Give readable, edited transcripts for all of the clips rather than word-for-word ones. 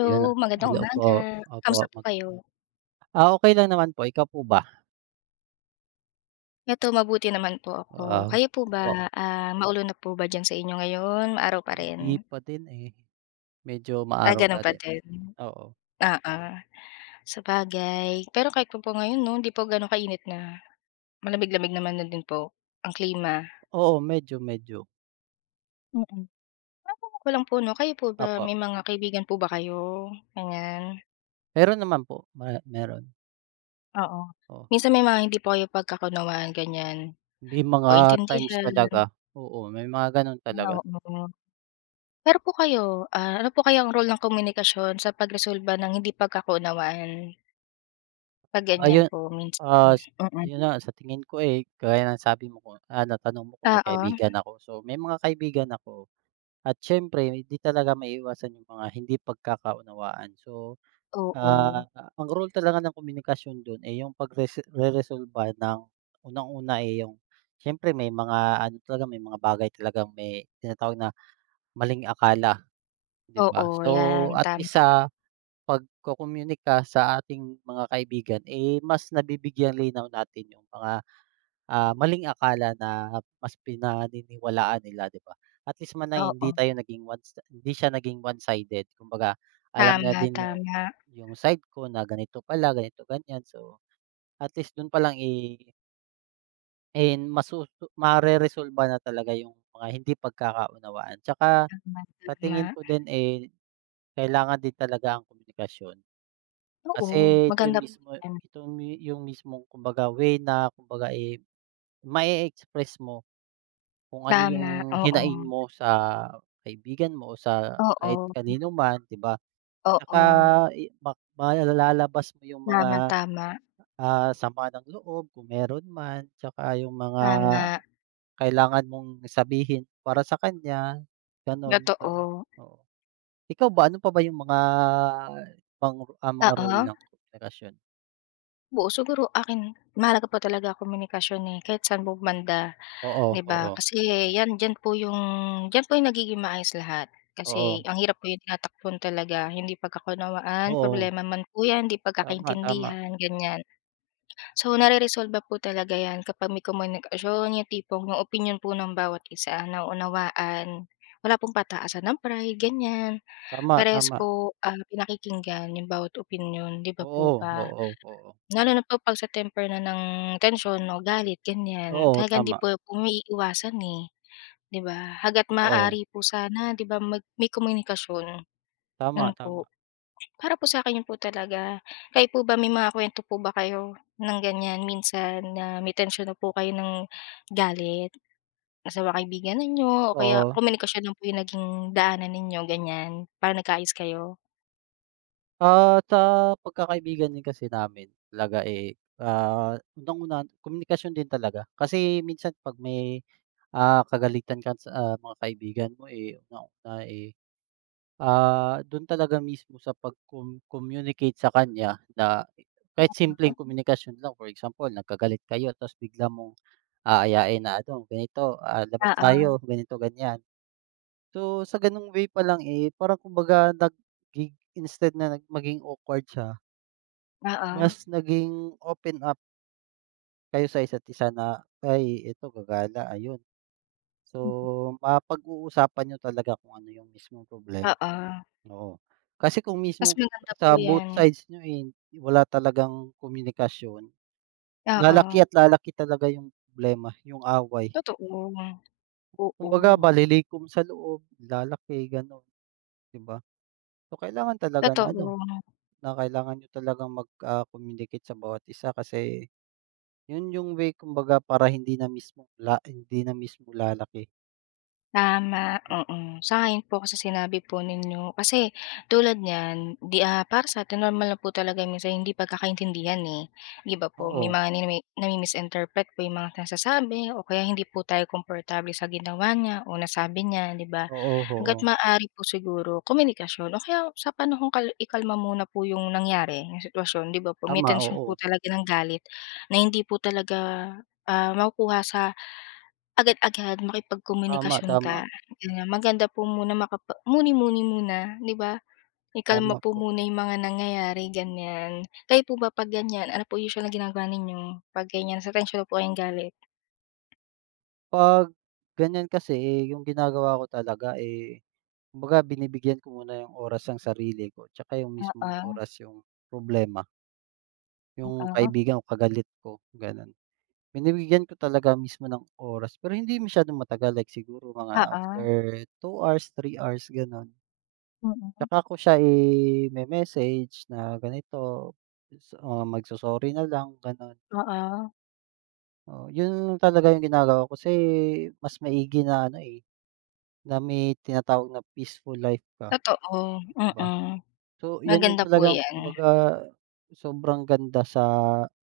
Ayun na magandang hello po, umaga. opo Kamusta po mag kayo? ah, okey lang naman po, ikaw po ba? Eto mabuti naman po ako. Wow. Kayo po ba, Opo, maulan na po ba diyan sa inyo ngayon? Maaraw pa rin? hindi pa din, eh, medyo maaraw pa Gano'n pa din, din? oo. Oo, sabagay. Pero kahit po ngayon 'no, hindi po gano'n kainit na. Malamig-lamig naman na din po ang klima. Oo, medyo, medyo, Mm. Matanong ko lang po 'no, kayo po ba opo. may mga kaibigan po ba kayo, ganiyan? Meron naman po, meron, Oo. oo. Minsan may mga hindi po kayo pagkakaunawaan ganiyan May o mga times intindihan. talaga, oo, may mga gano'n talaga. Ah, oo. Pero po kayo, ano po kaya ang role ng komunikasyon sa pagresolba ng hindi pagkakaunawaan, 'pag ganyan Ayun, po minsan? ah, Mm. ayun na sa tingin ko, eh, gaya ng sabi mo ko ah, natanong mo kung may Oo, kaibigan ako. So, may mga kaibigan ako at siyempre hindi talaga maiiwasan yung mga hindi pagkakaunawaan. So, oo. ah, ang role talaga ng komunikasyon don, eh, yung reresolba ng unang-una, eh, yung siyempre may mga ano talaga, may mga bagay talagang may tinatawag na maling akala, 'di Oo, ba? So, 'yan at least tama, sa pagko-communicate ka sa ating mga kaibigan, eh, mas nabibigyang linaw natin yung mga ah, maling akala na mas pinaniniwalaan nila, 'di ba? At least man lang oo. hindi tayo naging one si hindi siya naging one-sided kumbaga alam na Tama, din tama, yung side ko na ganito pala, ganito, ganyan. So, at least dun palang, eh, eh, mareresolba na talaga yung mga hindi pagkakaunawaan. Tsaka tama, sa tingin tama. ko din, eh, kailangan din talaga ang komunikasyon. Oo, Kasi ito maganda yung po mismo 'yan. ito yung mismong kumbaga way na kumbaga, eh, ma express mo kung ano yung Tama, oo. hinaing mo sa kaibigan mo o sa kahit Oo, kanino man, 'di ba? Tsaka oo. i ma malalabas mo yung Tama, mga, tama, ah, sama ng loob kung meron man, tsaka yung mga tama. kailangan mong sabihin para sa kanya, gano'n. So, Totoo. oo. Ikaw ba, ano pa ba yung mga pang ah, mga Oo, role ng komunikasyon? oo siguro akin mahalaga po talaga komunikasyon, eh, kahit saan po banda. Oo, 'Di ba? oo, Kasi 'yan diyan po yung nagiging maayos lahat. Kasi oo, ang hirap po yung tinatakbuhan talaga, hindi pagkakunawaan, oo. problema man po 'yan, hindi Tama, tama, pagkakaintindihan, ganiyan. So, nareresolba po talaga 'yan kapag may komunikasyon, yung tipong yung opinyon po ng bawat isa naunawaan, wala pong pataasan ng pride, ganiyan. tama, Parehas tama. po, pinakikinggan yung bawat opinyon, 'di ba Oo, po ba? oo, oo. Lalo na po 'pag sa temper na ng tensyon o galit, ganiyan, Oo, talagang hindi tama, po umiiwasan, eh. 'Di ba? Hangga't oo. maaari po sana 'di ba mag may komunikasyon, 'yun Tama, tama. po. Para po sa'kin 'yun po talaga. Kayo po ba may mga kuwento po ba kayo ng ganiyan minsan na may tensyon na po kayo ng galit sa mga kaibigan ninyo o kaya Oo, komunikasyon lang po 'yung naging daanan ninyo ganiyan, para nagkaayos kayo? ah, sa pagkakaibigan din kasi namin talaga, eh, ah, unang-una komunikasyon din talaga. Kasi minsan 'pag may, ah, kagalitan ka sa, ah, mga kaibigan mo, eh, unang-una, eh, ah, dun talaga mismo sa pag-com-communicate sa kanya na kahit simpleng komunikasyon lang. For example, nagkagalit kayo tapos bigla mong aayain na ano, ganito, ah, labas Oo, tayo, ganito, ganyan. So, sa gano'ng way pa lang, eh, parang kumbaga nag-gig instead na nag maging awkward siya, oo. mas naging open up kayo sa isa't isa na, "Ay, eto gagala," ayun. So, Mm. mapag-uusapan niyo talaga kung ano yung mismong problema, Oo, oo. Kasi kung mas mismo maganda po sa both 'yan. sides niyo, eh, wala talagang komunikasyon, Oo, lalaki at lalaki talaga yung problema, yung away. totoo. Kumbaga, Oo, balilikom sa loob, lalaki gano'n, 'di ba? So, kailangan talaga na totoo. ano na kailangan nyo talagang mag, ah, communicate sa bawat isa kasi yun yung way kumbaga para hindi na mismo la hindi na mismo lalaki. Tama, O oo. Sa ayon po ako sinabi po ninyo. Kasi tulad niyan, 'di, para sa'tin normal na po talaga minsan hindi pagkakaintindihan, eh, 'di ba po? May oo, mga nami nami-misinterpret po yung mga nasasabi o kaya hindi po tayo komportable sa ginawa niya o nasabi niya, 'di ba? oo. Oo, Hangga't maaari po siguro komunikasyon o kaya sa panahon kal ikalma muna po yung nangyari, yung sitwasyon, 'di ba po? May tama, tensyon oo. po talaga ng galit na hindi po talaga, makukuha sa Agad-agad Tama, makipagkomunikasyon ka, tama. Hmm, ganyan. Maganda po muna makapa muni-muni muna, 'di ba? Ikalma tama po po. muna yung mga nangyayari, ganyan. Kayo po ba 'pag ganyan, ano po usual na ginagawa ninyo 'pag ganyan, sa tensyon na po kayong galit? 'Pag ganyan kasi, eh, yung ginagawa ko talaga, eh, kumbaga binibigyan ko muna yung oras ang sarili ko, tsaka yung mismong Oo, oras yung problema, yung oo, kaibigan o kagalit ko, gano'n. Binibigyan ko talaga mismo ng oras pero hindi masyadong matagal like siguro mga oo, after 2 hours, 3 hours gano'n. mm, Tsaka ko siya i-me-message na ganito, ah, magso-sorry na lang gano'n. oo, Oo, 'yun talaga yung ginagawa ko kasi mas maigi na ano, eh, na may tinatawag na peaceful life ka, totoo, 'di ba? mm. So 'yan yung Maganda po talagang 'yan, kumbaga sobrang ganda sa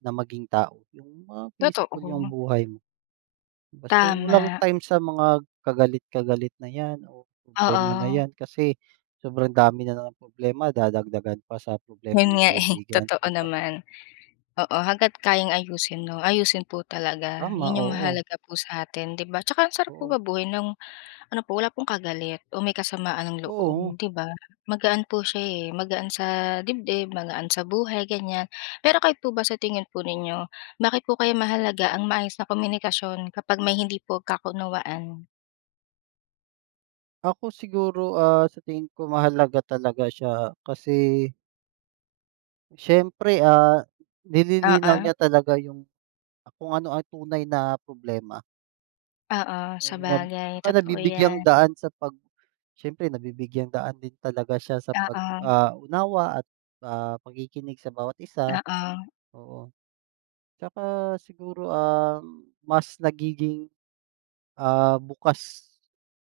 na maging tao, yung mga totoo, peaceful yung buhay. 'Di ba, so walang tama, time sa mga kagalit-kagalit na 'yan o oo. problema na 'yan kasi sobrang dami na ng problema dadagdagan pa sa problema 'Yun ng nga, eh, kaibigan, totoo 'di ba? naman. Oo, hangga't kayang ayusin 'no, ayusin po talaga. Tama, 'Yun yung oo, mahalaga po sa atin, 'di ba? Tsaka ang sarap po oo, mabuhay ng ano po, wala pong kagalit o may kasamaan ng loob, oo. 'di ba? Magaan po siya, eh, magaan sa dibdib, magaan sa buhay, ganiyan. Pero kayo po ba, sa tingin po ninyo, bakit po kaya mahalaga ang maayos na komunikasyon kapag may hindi pagkakunawaan? Ako siguro, ah, sa tingin ko mahalaga talaga siya kasi siyempre, ah, nililinaw Oo, niya talaga yung kung ano ang tunay na problema. oo, Oo, sabagay, tsaka totoo nabibigyang 'yan. daan sa pag siyempre nabibigyang daan din talaga siya sa pag Oo, ah, unawa at, ah, pakikinig sa bawat isa, oo, oo. Tsaka siguro, mas nagiging, ah, bukas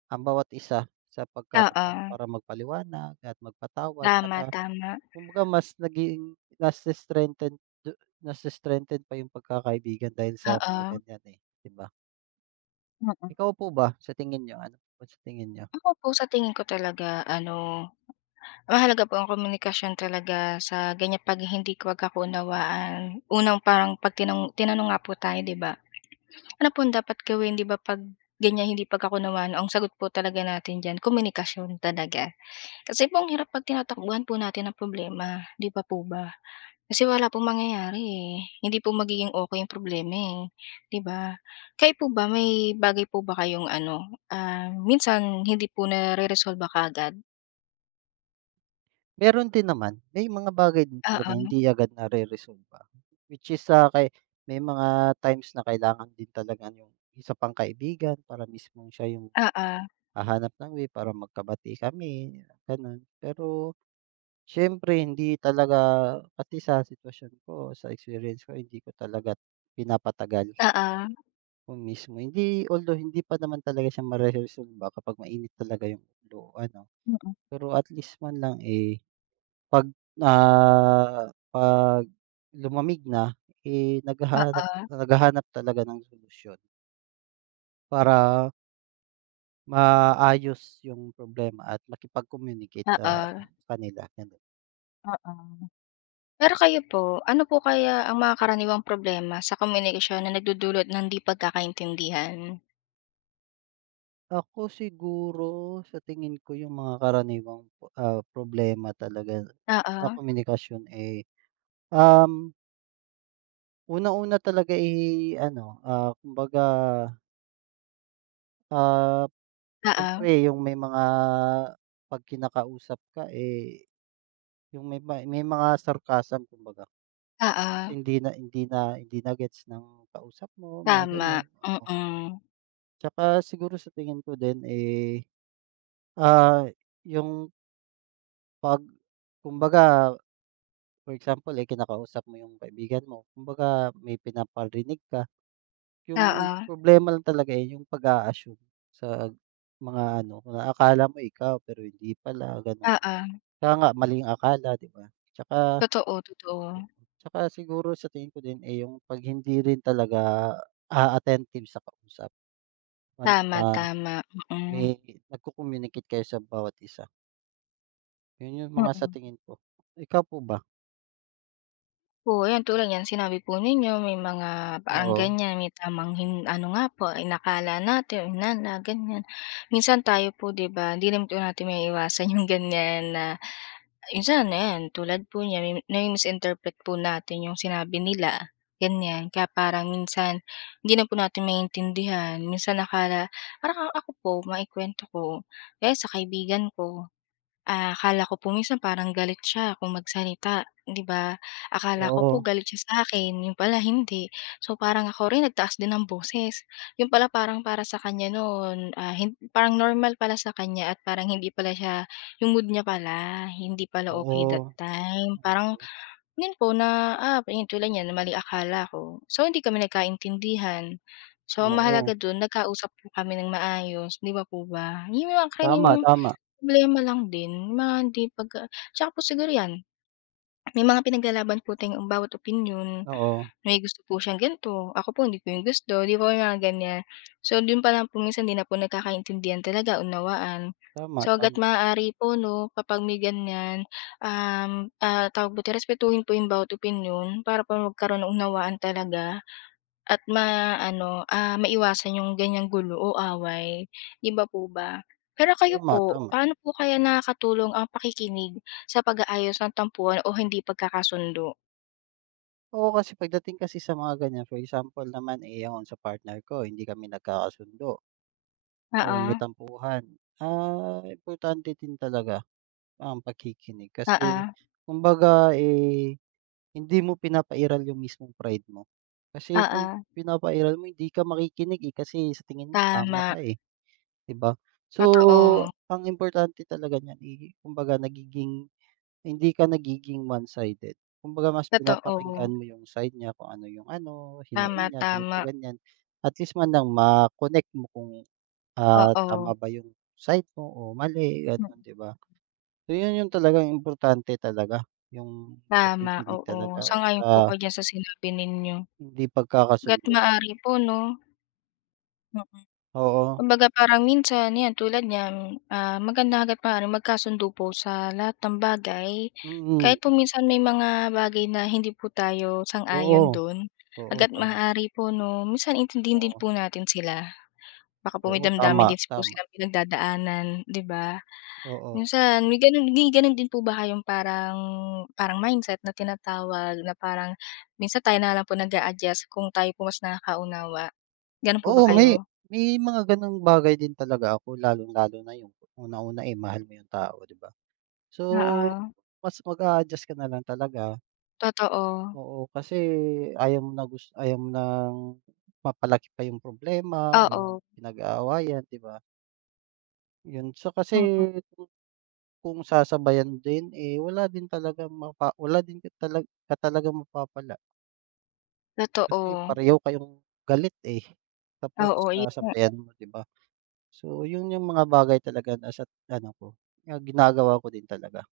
ang bawat isa sa pagkakataon oo. para magpaliwanag at magpatawad Tama, tsaka tama. kumbaga mas naging nase-strengthen du nase-strengthen pa yung pagkakaibigan dahil sa mga Oo, ganyan, eh, 'di ba? mm. Ikaw po ba, sa tingin niyo, ano po sa tingin niyo? Ako po sa tingin ko talaga ano, mahalaga po ang komunikasyon talaga sa ganyan 'pag hindi pagkakaunawaan. Unang parang 'pag tinanong tinanong nga po tayo 'di ba, ano po ang dapat gawin 'di ba 'pag ganyan hindi pagkakaunawaan, ang sagot po talaga natin diyan komunikasyon talaga. Kasi po ang hirap 'pag tinatakbuhan po natin ang problema, 'di ba po ba? Kasi wala pong mangyayari, eh, hindi po magiging okey yung problema, eh, 'di ba? Kayo po ba may bagay po ba kayong ano, minsan hindi po resolve kaagad? Meron din naman, may mga bagay din talaga Oo, hindi agad nareresolba, which is, sa kay may mga times na kailangan din talaga yung isa pang kaibigan para mismong siya yung oo, hahanap ng way para magkabati kami, gano'n. Pero siyempre hindi talaga kasi sa sitwasyon ko, sa experience ko, hindi ko talaga pinapatagal oo, ko mismo. Hindi although hindi pa naman talaga siya mare-resolve ba kapag mainit talaga yung ulo ano, mm, pero at least man lang, eh, 'pag, ah, 'pag lumamig na, eh, naghahanap oo, naghahanap talaga ng solusyon para maayos yung problema at makipag-communicate ah, oo, sa kanila, gano'n. oo. Pero kayo po, ano po kaya ang mga karaniwang problema sa komunikasyon na nagdudulot ng di pagkakaintindihan? Ako siguro sa tingin ko yung mga karaniwang, ah, problema talaga sa Oo, komunikasyon, eh, um, unang-una talaga, eh, ano, ah, kumbaga, ah, oo, siyempre yung may mga 'pag kinakausap ka, eh, yung may mga sarcasm kumbaga, which is oo, hindi na gets ng kausap mo, mga tama, gano'n, oo. mm. Tsaka siguro sa tingin ko din, eh, ah, yung 'pag kumbaga for example, eh, kinakausap mo yung kaibigan mo, kumbaga may pinaparinig ka, yung Oo, problema lang talaga, eh, yung pag-a-assume sa mga ano, na akala mo ikaw pero hindi pala, gano'n. oo, Kaya nga maling akala, 'di ba? Tsaka totoo, totoo. Tsaka siguro sa tingin ko din, eh, yung 'pag hindi rin talaga, ah, attentive sa kausap once Tama, na tama, mm, may nagko-communicate kayo sa bawat isa. Yun yung mga sa mm. tingin ko. Ikaw po ba? Oo, ayan tulad niyan sinabi po ninyo may mga parang Oo, ganyan, may tamang hin ano nga po, inakala natin o hinala ganyan. Minsan tayo po 'di ba, hindi naman po natin maiiwasan yung ganyan na minsan ayan tulad po niyan mi nami-misinterpret po natin yung sinabi nila, ganyan. Kaya parang minsan hindi na po natin maintindihan, minsan nakala, parang ako po maikwento ko, kaya sa kaibigan ko. Akala ko po minsan parang galit siya kung magsalita, 'di ba? Akala ko oo, po galit siya sa akin, yun pala hindi. So, parang ako rin nagtaas din ng boses. Yun pala parang para sa kanya noon, hin parang normal pala sa kanya at parang hindi pala siya yung mood niya pala, hindi pala oo, okay that time. oo, Parang yun po na, yun tulad niyan, mali akala ko. So, hindi kami nagkaintindihan. So, ang mahalaga oo. dun nagkausap po kami ng maayos, 'di ba po ba? Yung mga Tama, karaniwang tama, Problema lang din, mga hindi pagka tsaka po siguro 'yan, may mga pinaglalaban po tayong bawat opinyon, oo, may gusto po siyang ganito, ako po hindi ko yung gusto, 'di po mga ganiyan. So dun pa lang po minsan 'di na po nagkakaintindihan talaga, unawaan. tama, So hangga't tama, maaari po 'no, kapag may ganiyan, tawag dito, respetuhin po 'yung bawat opinyon para po magkaroon ng unawaan talaga at ma ano maiwasan 'yung ganyang gulo o away, 'di ba po ba? Pero kayo tama, po, tama. paano po kaya nakakatulong ang pakikinig sa pag-aayos ng tampuhan o hindi pagkakasundo? Oo, kasi pagdating kasi sa mga ganyan, for example naman, eh, ako sa partner ko hindi kami nagkakasundo, o may Oo, tampuhan, ah, importante din talaga ang pakikinig kasi oo. kumbaga, eh, hindi mo pinapairal yung mismong pride mo. Kasi kung Oo, pinapairal mo hindi ka makikinig, eh, kasi sa tingin mo tama tama. ka, eh, 'di ba? So, Totoo, ang importante talaga niyan, eh, kumbaga nagiging hindi ka nagiging one-sided. Kumbaga mas totoo. pinapakinggan mo yung side niya kung ano yung ano, Tama, hinaing niya, ganito, tama. ganyan. At least man lang ma-connect mo kung, ah, Oo, tama ba yung side mo o mali, hmm, gano'n, 'di ba? So, yun yung talagang importante talaga, yung tama, pakikinig oo. talaga Sang-ayon po sa ako diyan sa sinabi ninyo. hindi Hangga't pagkakasundo. maaari po 'no? Mm. Oo, Kumbaga parang minsan 'yan tulad niyan, maganda hangga't maaari magkasundo po sa lahat ng bagay. Kahit mm, po minsan may mga bagay na hindi po tayo sang-ayon oo, do'n, oo, hangga't tama, maaari po 'no, minsan intindihin din oo, po natin sila. Baka po may oo, tama, damdamin din po tama, silang pinagdadaanan, 'di ba? oo. Minsan may gano'n din po ba kayong parang parang mindset na tinatawag na parang minsan tayo na lang po nag adjust kung tayo po mas nakakaunawa, gano'n po ba Oo, kayo? may mga gano'ng bagay din talaga ako lalong-lalo na yung unang-una, eh, mahal mo yung tao, 'di ba? So, Oo, mas mag-a-adjust ka na lang talaga, totoo. oo, kasi ayaw mo na ayaw mo ng mapalaki pa yung problema o yung Oo, pinag-aawayan, 'di ba? Yun, so kasi mm, kung sasabayan din, eh, wala din talagang wala din ka talagang mapapala kasi totoo. pareho kayong galit, eh, tapos Oo, 'yun nga, sasabayan mo, 'di ba? So, yun yung mga bagay talaga na sa ano ko, na ginagawa ko din talaga,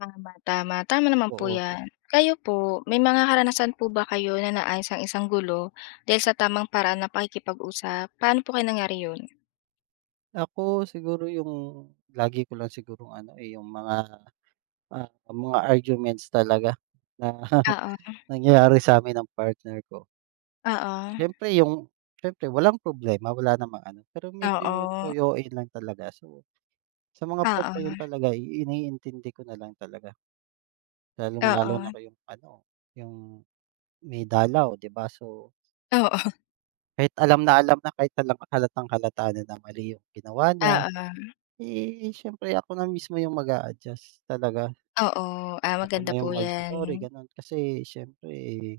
tama, tama, tama naman po oo. 'yan. Kayo po, may mga karanasan po ba kayo na naayos ang isang gulo dahil sa tamang paraan na pakikipag-usap? Paano po kayo nangyari 'yun? Ako siguro yung lagi ko lang sigurong ano, eh, yung mga, ah, mga arguments talaga na Oo, nangyayari sa'min ng partner ko. oo, Siyempre yung siyempre walang problema, wala namang ano, pero medyo oo, toyoin lang talaga so sa mga part na yun oo, talaga iniintindi ko na lang talaga, lalong-lalo oo, na ko yung ano, yung may dalaw 'di ba, so oo, kahit alam na kahit halatang-halata na na mali yung ginawa niya, oo. eh, siyempre ako na mismo yung mag-a-adjust talaga, Oo, ako maganda na po yung 'yan. magso-sorry gano'n. Kasi siyempre, eh,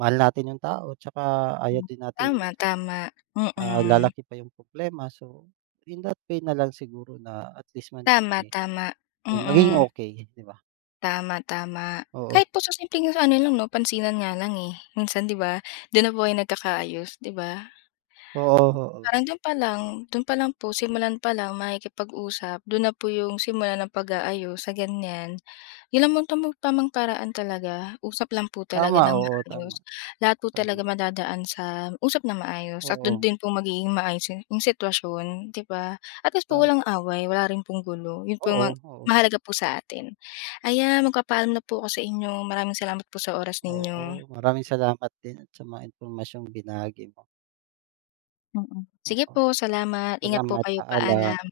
mahal natin yung tao tsaka ayaw Hmm. din nating, Tama, tama, ah, mm. lalaki pa yung problema so in that way na lang siguro na at least man, Tama, tama, eh, maging mm. okey 'di ba? Tama, tama. Oo, Kahit po sa simpleng ano lang 'no, pansinan nga lang, eh. Minsan 'di ba, do'n na po kayo nagkakaayos, 'di ba? oo, oo. Parang do'n pa lang po, simulan pa lang makikipag-usap, do'n na po yung simula ng pag-aayos sa ganiyan. Yun ang tamang tamang paraan talaga, usap lang po talaga Tama, ng oo, tama, maayos. Lahat po tama. talaga madadaan sa usap na maayos at Oo, dun din po magiging maayos yung sitwasyon, 'di ba? At least po tama. walang away, wala rin pong gulo, yun po yung Oo, ma oo, mahalaga po sa atin. Ayan, magpapaalam na po ako sa inyo, maraming salamat po sa oras oo. ninyo. Maraming salamat din at sa mga impormasyong binahagi mo. Mm. Sige Oo, po, salamat, ingat po salamat, kayo, paalam. paalam.